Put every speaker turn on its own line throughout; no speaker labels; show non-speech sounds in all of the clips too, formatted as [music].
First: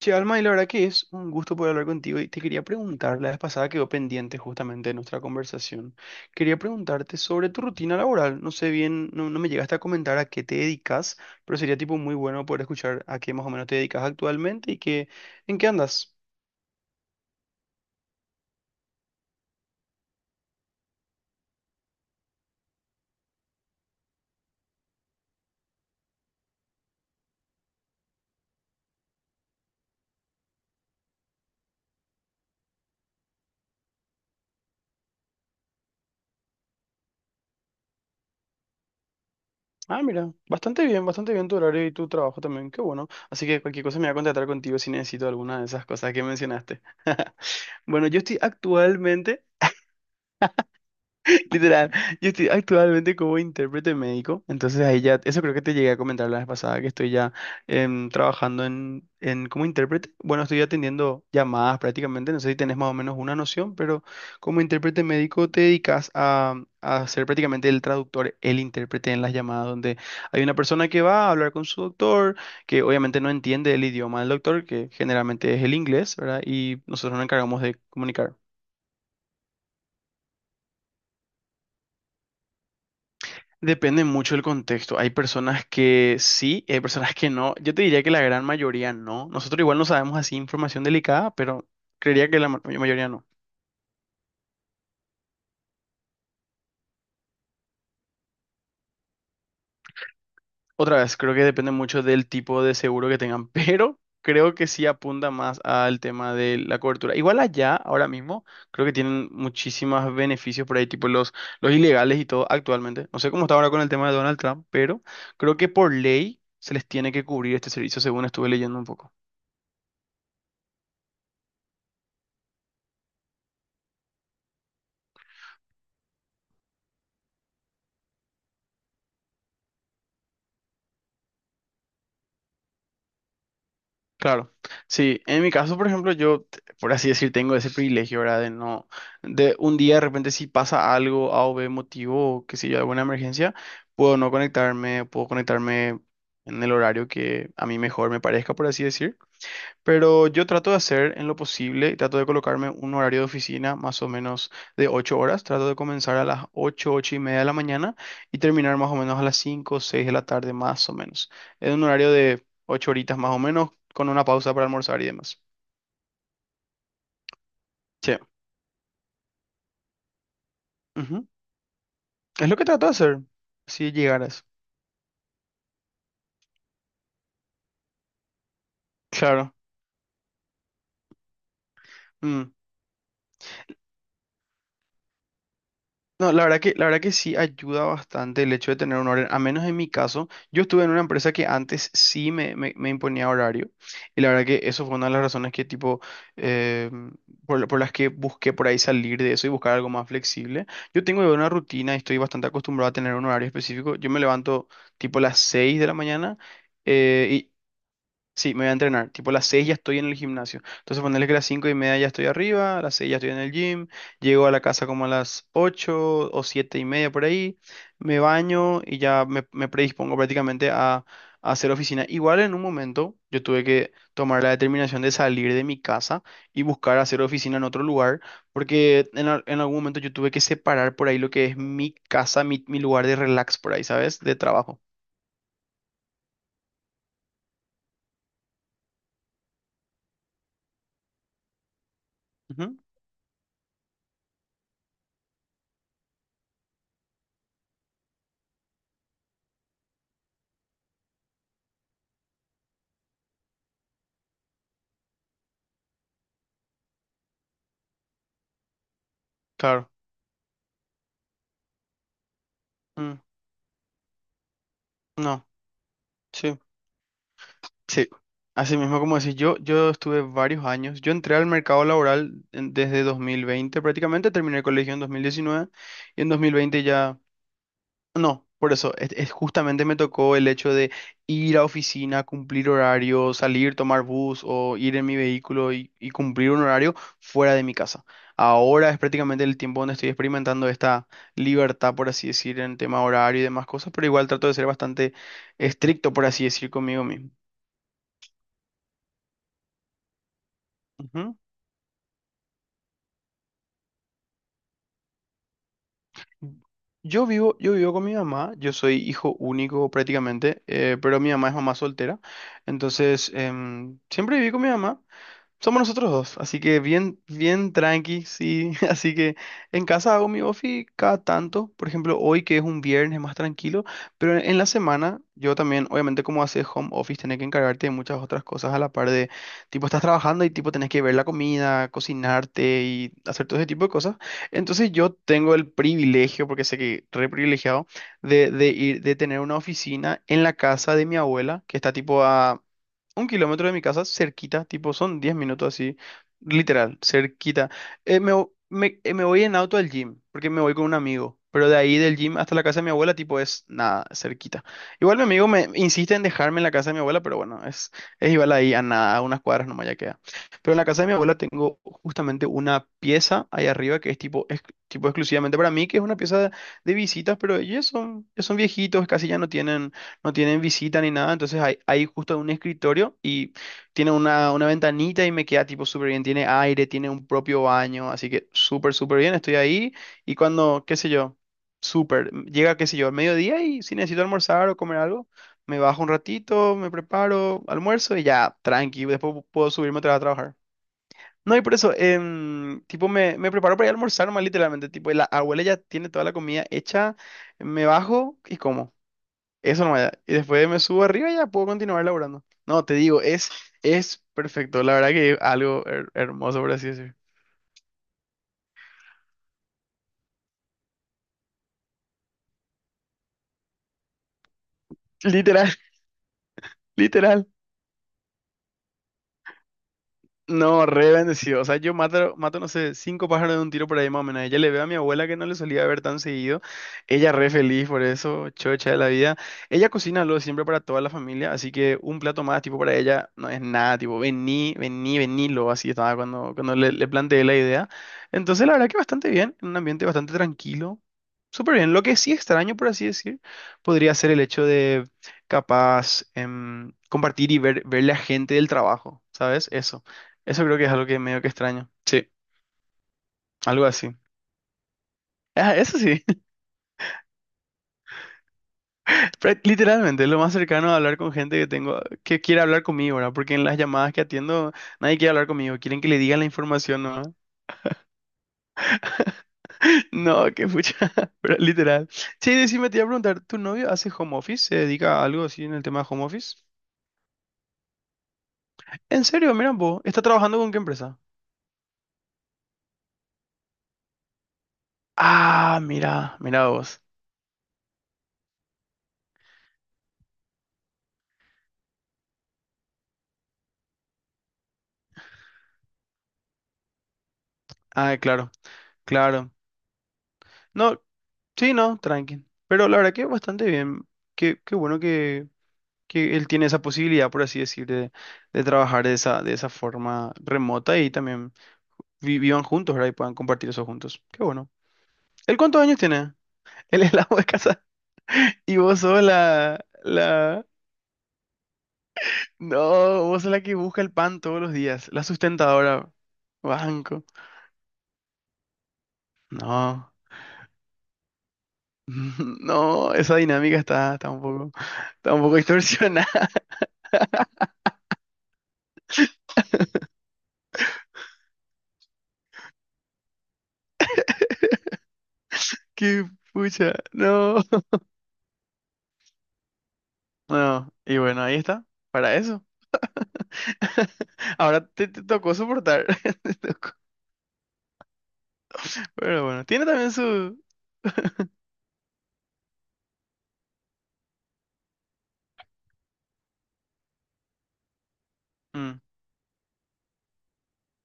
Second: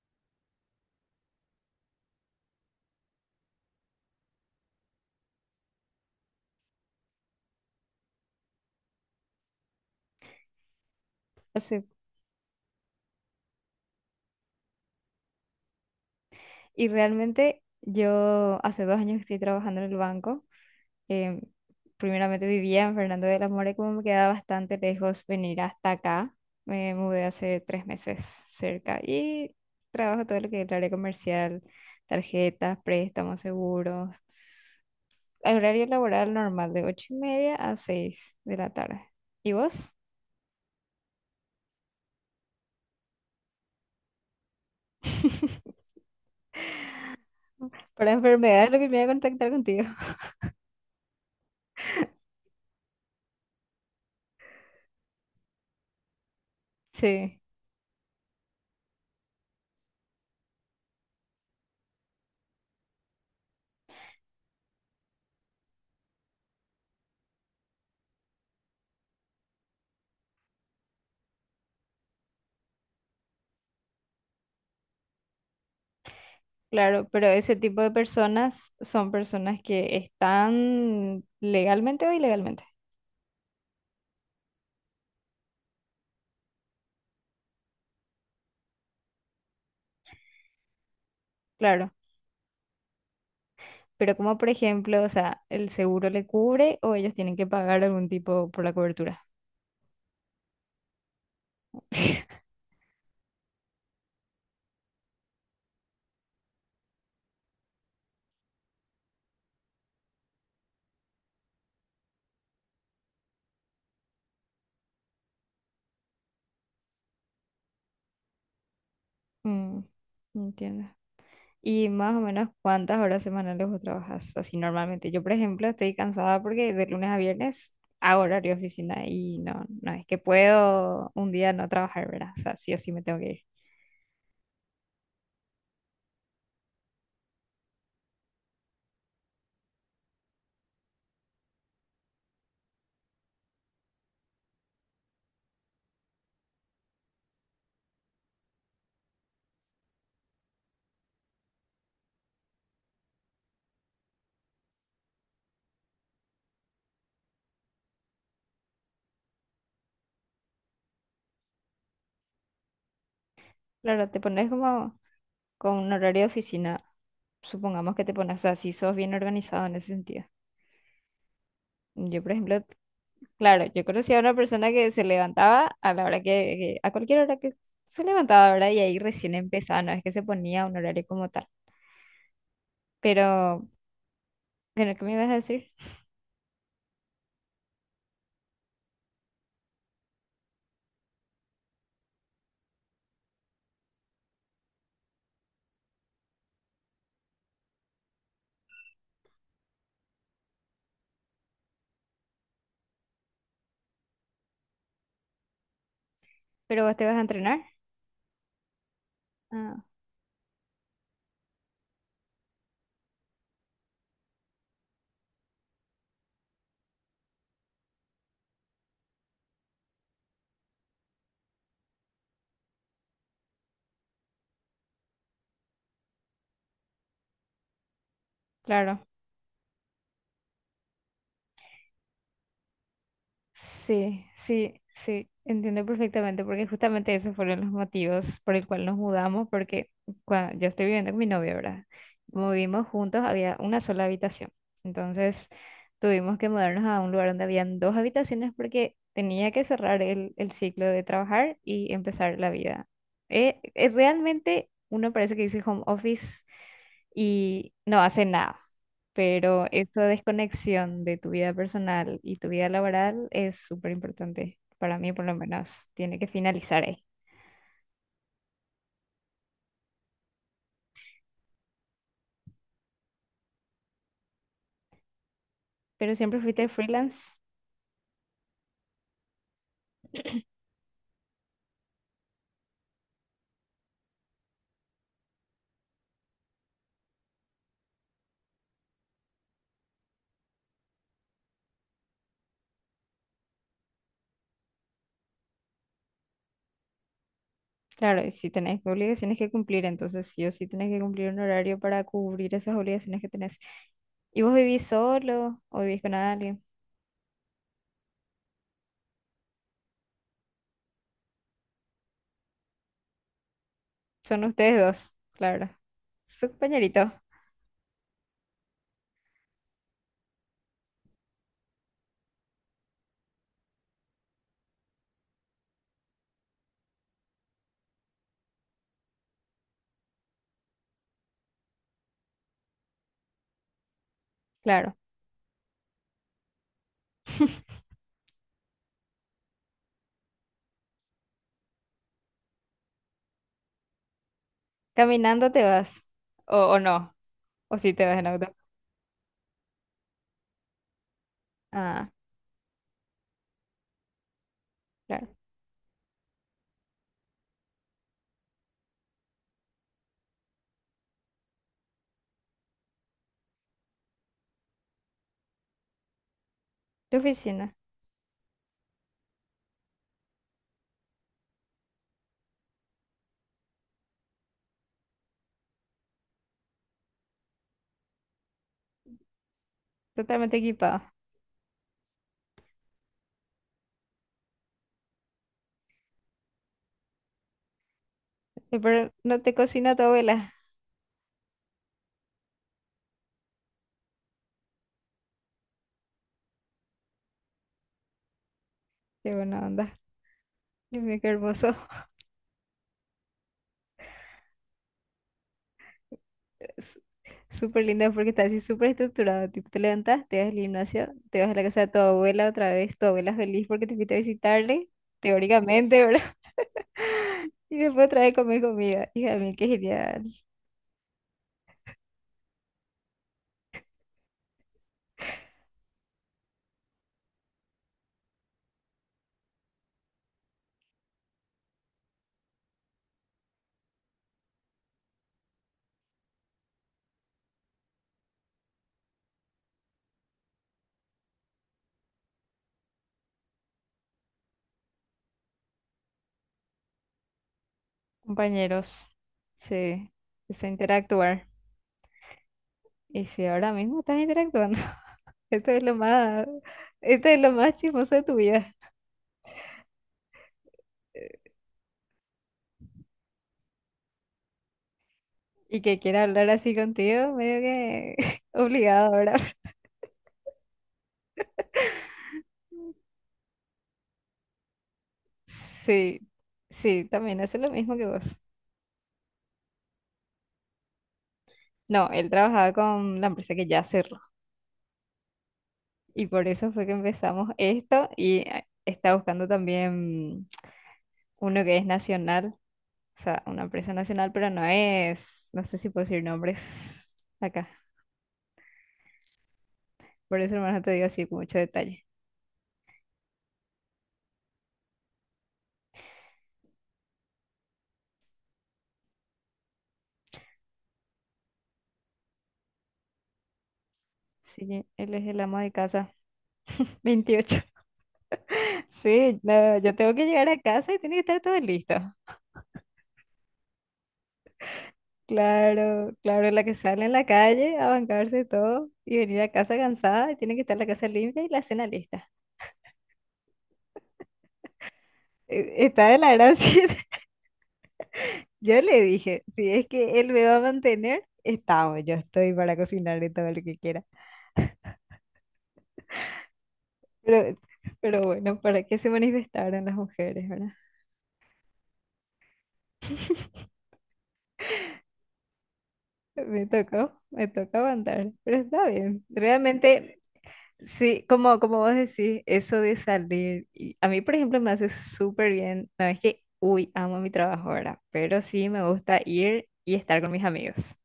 Che, Alma, y la verdad que es un gusto poder hablar contigo y te quería preguntar, la vez pasada quedó pendiente justamente de nuestra conversación, quería preguntarte sobre tu rutina laboral, no sé bien, no me llegaste a comentar a qué te dedicas, pero sería
Sí.
tipo muy bueno poder escuchar a qué más o menos te dedicas actualmente y qué, en qué andas.
Y realmente yo hace 2 años que estoy trabajando en el banco. em, Primeramente vivía en Fernando de la Mora y como me quedaba bastante lejos venir hasta acá, me mudé hace 3 meses cerca y trabajo todo lo que es el área comercial, tarjetas, préstamos, seguros. El horario laboral normal de 8:30 a 6 de la tarde. ¿Y vos?
Ah, mira, bastante bien tu horario y tu trabajo también, qué bueno. Así que cualquier cosa me voy a contactar contigo si necesito alguna de esas
[laughs]
cosas que mencionaste. Bueno,
Para
yo estoy
enfermedades lo que me voy a
actualmente
contactar contigo.
[laughs] literal, yo estoy actualmente como intérprete médico, entonces ahí ya, eso creo que te llegué a comentar la vez pasada, que estoy ya
Sí.
trabajando en como intérprete. Bueno, estoy atendiendo llamadas prácticamente, no sé si tenés más o menos una noción, pero como intérprete médico te dedicas a ser prácticamente el traductor, el intérprete en las llamadas, donde hay una persona que va a hablar con su doctor, que obviamente no entiende el idioma del doctor, que generalmente es el inglés, ¿verdad? Y
Claro,
nosotros nos
pero ese
encargamos de
tipo de
comunicar.
personas son personas que están legalmente o ilegalmente,
Depende mucho del contexto. Hay personas que sí, hay personas que no. Yo te diría que la gran mayoría no. Nosotros igual no sabemos así información delicada, pero
claro.
creería que la mayoría no.
Pero como por ejemplo, o sea, el seguro le cubre o ellos tienen que pagar algún tipo por la cobertura.
Otra vez, creo que depende mucho del
[laughs]
tipo de seguro que tengan, [laughs] pero creo que sí apunta más al tema de la cobertura. Igual allá, ahora mismo, creo que tienen muchísimos beneficios por ahí, tipo los ilegales y todo actualmente. No sé cómo está ahora con el tema de Donald Trump, pero creo que por ley se les tiene que cubrir este servicio, según estuve leyendo un poco.
Mm, entiendo. Y más o menos cuántas horas semanales vos trabajas así normalmente. Yo, por ejemplo, estoy cansada porque de lunes a viernes hago horario de oficina y no, no es que puedo un día no trabajar, ¿verdad? O sea, sí o sí me tengo que ir.
Claro, sí, en mi caso, por ejemplo, yo, por así decir, tengo ese privilegio, ¿verdad? De no, de un día de repente si pasa algo, A o B motivo, o qué sé yo, alguna emergencia, puedo no conectarme, puedo conectarme en el horario que a mí mejor me parezca, por así decir. Pero yo trato de hacer en lo posible, trato de colocarme un horario de oficina más o menos de 8 horas, trato de comenzar a las 8 8:30 de la mañana y terminar más o menos a las 5 o 6 de la tarde más o menos. Es un horario de 8 horitas más o menos,
Claro,
con
te
una
pones
pausa para
como
almorzar y demás.
con un horario de oficina, supongamos que te
Sí.
pones, o sea, si sos bien organizado en ese sentido.
Ujú.
Yo, por
Es lo
ejemplo,
que trato de hacer,
claro, yo
si
conocía a una
llegaras.
persona que se levantaba a la hora que, a cualquier hora que se levantaba, ¿verdad? Y ahí recién
Claro.
empezaba, no es que se ponía un horario como tal.
Mm.
Pero, bueno, ¿qué me ibas a decir?
No, la verdad que sí ayuda bastante el hecho de tener un horario, a menos en mi caso, yo estuve en una empresa que antes sí me imponía horario y la verdad que eso fue una de las razones que tipo, eh, por, por las que busqué por ahí salir de eso y buscar algo más flexible. Yo tengo ya una rutina y estoy bastante acostumbrado a tener un horario específico, yo me levanto tipo las 6 de la mañana
¿Pero vos te vas a
eh,
entrenar?
sí, me voy a entrenar. Tipo, a las 6 ya
Ah,
estoy en el gimnasio. Entonces, ponerle que a las 5:30 ya estoy arriba, a las 6 ya estoy en el gym, llego a la casa como a las 8 o 7:30 por ahí, me baño y ya me, predispongo prácticamente a hacer oficina. Igual en un momento yo tuve que tomar la determinación de salir de mi casa y buscar hacer oficina en otro lugar,
claro.
porque en algún momento yo tuve que separar por ahí lo que es mi casa, mi lugar de relax por ahí, ¿sabes?
Sí,
De
sí,
trabajo.
sí, entiendo perfectamente porque justamente esos fueron los motivos por el cual nos mudamos porque cuando yo estoy viviendo con mi novio, ¿verdad? Como
Ujú,
vivimos juntos, había una sola habitación. Entonces tuvimos que mudarnos a un lugar donde habían dos habitaciones porque tenía que cerrar el ciclo de trabajar y empezar la vida. Realmente uno parece que dice home office y no hace nada. Pero
claro.
esa desconexión de tu vida personal y tu vida
Mm,
laboral es súper importante. Para mí, por lo
no,
menos, tiene que
sí.
finalizar ahí.
Sí, así mismo como decís, yo estuve varios años, yo entré al mercado laboral desde 2020, prácticamente, terminé el colegio en 2019
Pero
y en dos
siempre
mil
fuiste
veinte ya,
freelance.
no, por eso, es justamente me tocó el hecho de ir a oficina, cumplir horario, salir, tomar bus o ir en mi vehículo y cumplir un horario fuera de mi casa. Ahora es prácticamente el tiempo donde estoy experimentando esta libertad, por así decir, en tema horario y demás cosas, pero igual trato de ser bastante estricto, por así decir, conmigo mismo.
Claro, y si tenés obligaciones que cumplir, entonces sí o sí tenés que cumplir un horario para cubrir esas obligaciones que tenés. ¿Y vos vivís solo o vivís con alguien?
Yo vivo con mi mamá, yo soy hijo único prácticamente, pero mi mamá es mamá soltera, entonces siempre
Son
viví con mi
ustedes
mamá.
dos, claro.
Somos nosotros dos,
Su
así que
compañerito,
bien, bien tranqui, sí. [laughs] Así que en casa hago mi ofi cada tanto. Por ejemplo, hoy que es un viernes más tranquilo, pero en la semana yo también, obviamente como haces home office, tenés que encargarte de muchas otras cosas a la par de, tipo, estás trabajando y tipo tenés que ver la comida, cocinarte y hacer todo ese tipo de cosas. Entonces
claro.
yo tengo el privilegio, porque sé que re privilegiado, de ir, de tener una oficina en la casa de mi abuela, que está tipo a 1 kilómetro de mi casa, cerquita, tipo, son 10
¿Caminando te
minutos así,
vas? ¿O
literal,
no?
cerquita.
¿O si te vas
Eh,
en
me,
auto?
vo- me, eh, me voy en auto al gym, porque me voy con un amigo, pero de ahí
Ah,
del gym hasta la casa de mi abuela, tipo, es nada, cerquita. Igual mi
claro.
amigo me insiste en dejarme en la casa de mi abuela, pero bueno, es igual ahí a nada, a unas cuadras nomás ya queda. Pero en la casa de mi abuela tengo justamente una pieza ahí arriba que es tipo, tipo exclusivamente para mí, que es una pieza de
Tu
visitas, pero
oficina.
ellos son, ya son viejitos, casi ya no tienen visita ni nada, entonces hay justo un escritorio y tiene una ventanita y me queda tipo súper bien, tiene aire, tiene un propio baño, así que súper, súper bien, estoy ahí y
Totalmente
cuando, qué
equipado.
sé yo, súper, llega, qué sé yo, al mediodía y si necesito almorzar o comer algo, me bajo un ratito, me preparo, almuerzo y ya, tranqui,
Pero
después
no te
puedo
cocina
subirme
tu
otra vez a
abuela.
trabajar. No, y por eso, tipo, me preparo para ir a almorzar más literalmente, tipo, la abuela ya tiene toda la comida hecha, me bajo y como.
Qué buena
Eso no
onda.
me da. Y después me
Dios
subo
mío, qué
arriba y ya puedo
hermoso.
continuar laburando. No, te digo, es perfecto. La verdad que es algo hermoso, por así
Es
decir.
súper lindo porque está así súper estructurado. Tipo, te levantas, te vas al gimnasio, te vas a la casa de tu abuela otra vez. Tu abuela feliz porque te fuiste a visitarle,
Literal, [laughs]
teóricamente, ¿verdad?
literal.
[laughs] Y después otra vez comer comida. Hija mía, qué genial.
No, re bendecido. O sea, yo mato, mato, no sé, cinco pájaros de un tiro por ahí más o menos. Ella le veo a mi abuela que no le solía ver tan seguido. Ella re feliz por eso, chocha de la vida. Ella cocina lo de siempre para toda la familia, así que un plato más, tipo, para ella no es nada, tipo, vení, vení, venilo, así estaba cuando le planteé la idea. Entonces, la verdad que bastante bien, en un ambiente bastante tranquilo. Súper bien. Lo que sí extraño, por así decir, podría ser el hecho de capaz compartir y ver la gente del
Compañeros,
trabajo, ¿sabes? Eso.
sí, es
Eso creo que es algo que medio
interactuar.
que extraño. Sí,
Y si ahora
algo
mismo
así.
estás interactuando, [laughs] esto
Ah,
es lo
eso sí,
más,
[laughs]
esto es lo más chismoso de tu vida.
pero literalmente es lo más cercano a hablar con gente que tengo, que quiere hablar conmigo, ¿verdad? Porque en las llamadas que atiendo nadie quiere hablar conmigo,
Y que
quieren que le
quiera
digan la
hablar así
información, ¿no?
contigo, medio que [laughs] obligado a hablar.
[laughs] No, qué pucha, [laughs] pero literal. Sí, decime, te iba a preguntar, ¿tu novio hace home office? ¿Se dedica a algo
[laughs]
así en el tema de
Sí,
home office?
sí, también hace lo mismo que vos.
En serio, mira vos, ¿está trabajando con qué empresa?
No, él trabajaba con la empresa que ya cerró.
Ah,
Y
mira,
por
mira
eso fue que
vos.
empezamos esto y está buscando también uno que es nacional, o sea, una empresa nacional, pero no es, no sé si puedo decir nombres acá.
Ah, claro, claro.
Por eso, hermano, te
No,
digo así con mucho
sí, no,
detalle.
tranqui. Pero la verdad que bastante bien. Qué bueno que él tiene esa posibilidad, por así decir, de trabajar de esa forma remota y también vivan juntos, ¿verdad? Y puedan compartir eso juntos. Qué bueno.
Sí, él es el
¿Él
amo de
cuántos años
casa.
tiene? [laughs] Él es la ama de
28.
casa,
[laughs]
[laughs] y vos sos
Sí, no,
la,
yo tengo que llegar a
la...
casa y tiene que estar todo listo.
No, vos sos la que busca el pan todos los días, la sustentadora.
Claro, claro, la que sale en
Banco.
la calle a bancarse todo y venir a casa
No.
cansada y tiene que estar la casa limpia y la cena lista.
[laughs] No, esa dinámica está un poco
Está de
distorsionada.
la gracia. [laughs] Yo le dije, si es que él me va a mantener, estamos, yo estoy para cocinarle todo lo que quiera.
[laughs] Qué pucha. No.
Pero,
[laughs]
pero bueno, ¿para qué se manifestaron las mujeres, verdad?
No. Y bueno, ahí está. Para eso. [laughs] Ahora te tocó soportar. [laughs] Te
Me
tocó.
tocó, me tocó aguantar, pero está bien.
Pero bueno, tiene también
Realmente
su...
sí,
[laughs]
como vos decís, eso de salir, y a mí, por ejemplo, me hace súper bien. No es que, uy, amo mi trabajo ahora, pero sí me
Mm,
gusta ir y estar con mis amigos.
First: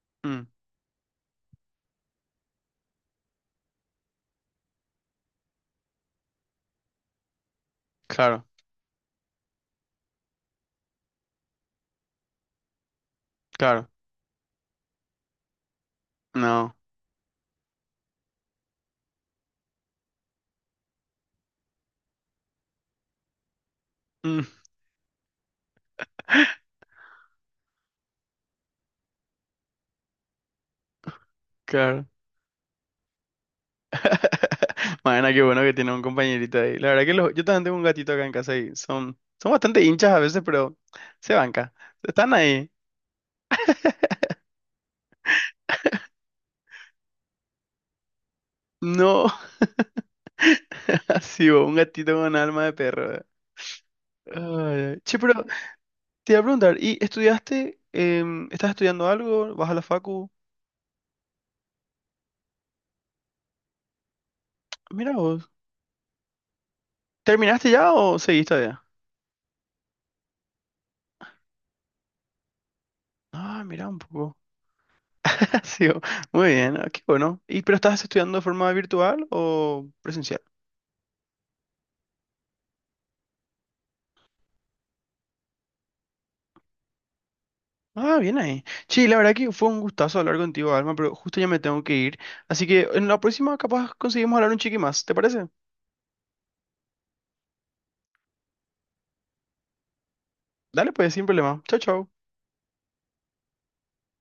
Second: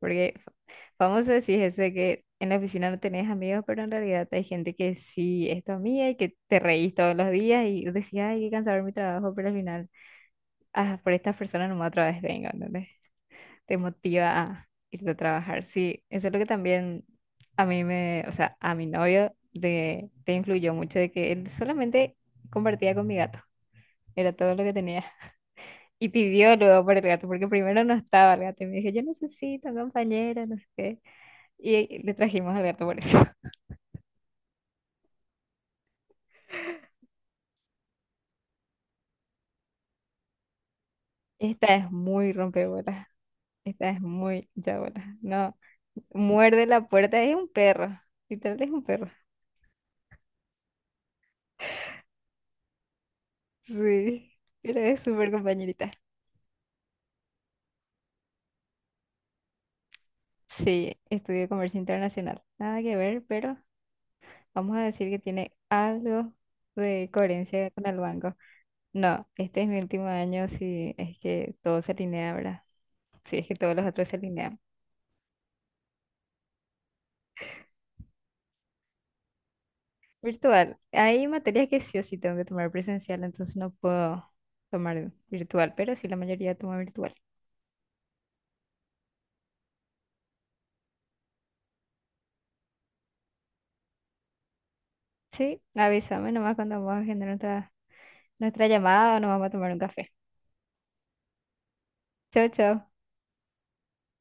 Porque
mm,
famoso decís ese que en la oficina no tenés amigos, pero en realidad hay gente que sí es tu amiga y que te reís todos los días y decías, ay,
claro,
qué cansado mi trabajo, pero al final, ah, por estas personas nomás otra vez vengo, ¿entendés? Te
claro.
motiva a irte a trabajar. Sí, eso es lo que
No.
también a mí me, o sea, a mi novio le influyó mucho de que él solamente compartía con mi gato, era
Mm,
todo lo que tenía. [laughs] Y pidió luego por el gato, porque primero no estaba el gato y me dijo, yo necesito un compañero, no sé qué. Y
claro.
le trajimos al gato por eso. [laughs]
[laughs] Mañana, qué bueno que tiene un compañerito ahí. La verdad que yo también tengo un gatito acá en casa y son bastante hinchas a veces, pero se banca.
Esta es muy
Están ahí.
rompebolas, esta es muy chabola. No, muerde la puerta, es un perro, literal es un perro.
No, [laughs] así, vos, un gatito con alma de perro.
Sí,
Ay,
pero es
ay. Che,
súper
pero
compañerita.
te iba a preguntar, ¿y estudiaste? ¿Estás estudiando algo? ¿Vas a la facu?
Sí, estudié comercio internacional. Nada que ver, pero vamos a decir
Mira
que
vos.
tiene algo de coherencia
¿Terminaste
con
ya
el
o
banco.
seguís todavía?
No, este es mi último año si es que todo se alinea, ¿verdad? Si es que
Ah,
todos los
mira un
otros se
poco.
alinean.
[laughs] Ha sido- Muy bien, ah, qué bueno. ¿Y pero estás estudiando de forma virtual o presencial?
Virtual. Hay materias que sí o sí tengo que tomar presencial, entonces no puedo tomar virtual, pero sí la mayoría toma virtual.
Ah, bien ahí. Sí, la verdad que fue un gustazo hablar contigo, Alma, pero justo ya me tengo que ir. Así que en la próxima capaz conseguimos hablar un chiqui más, ¿te parece?
Sí, avísame nomás cuando vamos a agendar nuestra llamada o nos vamos a tomar un café.
Dale, pues, sin problema. Chao, chao.
Chao, chao.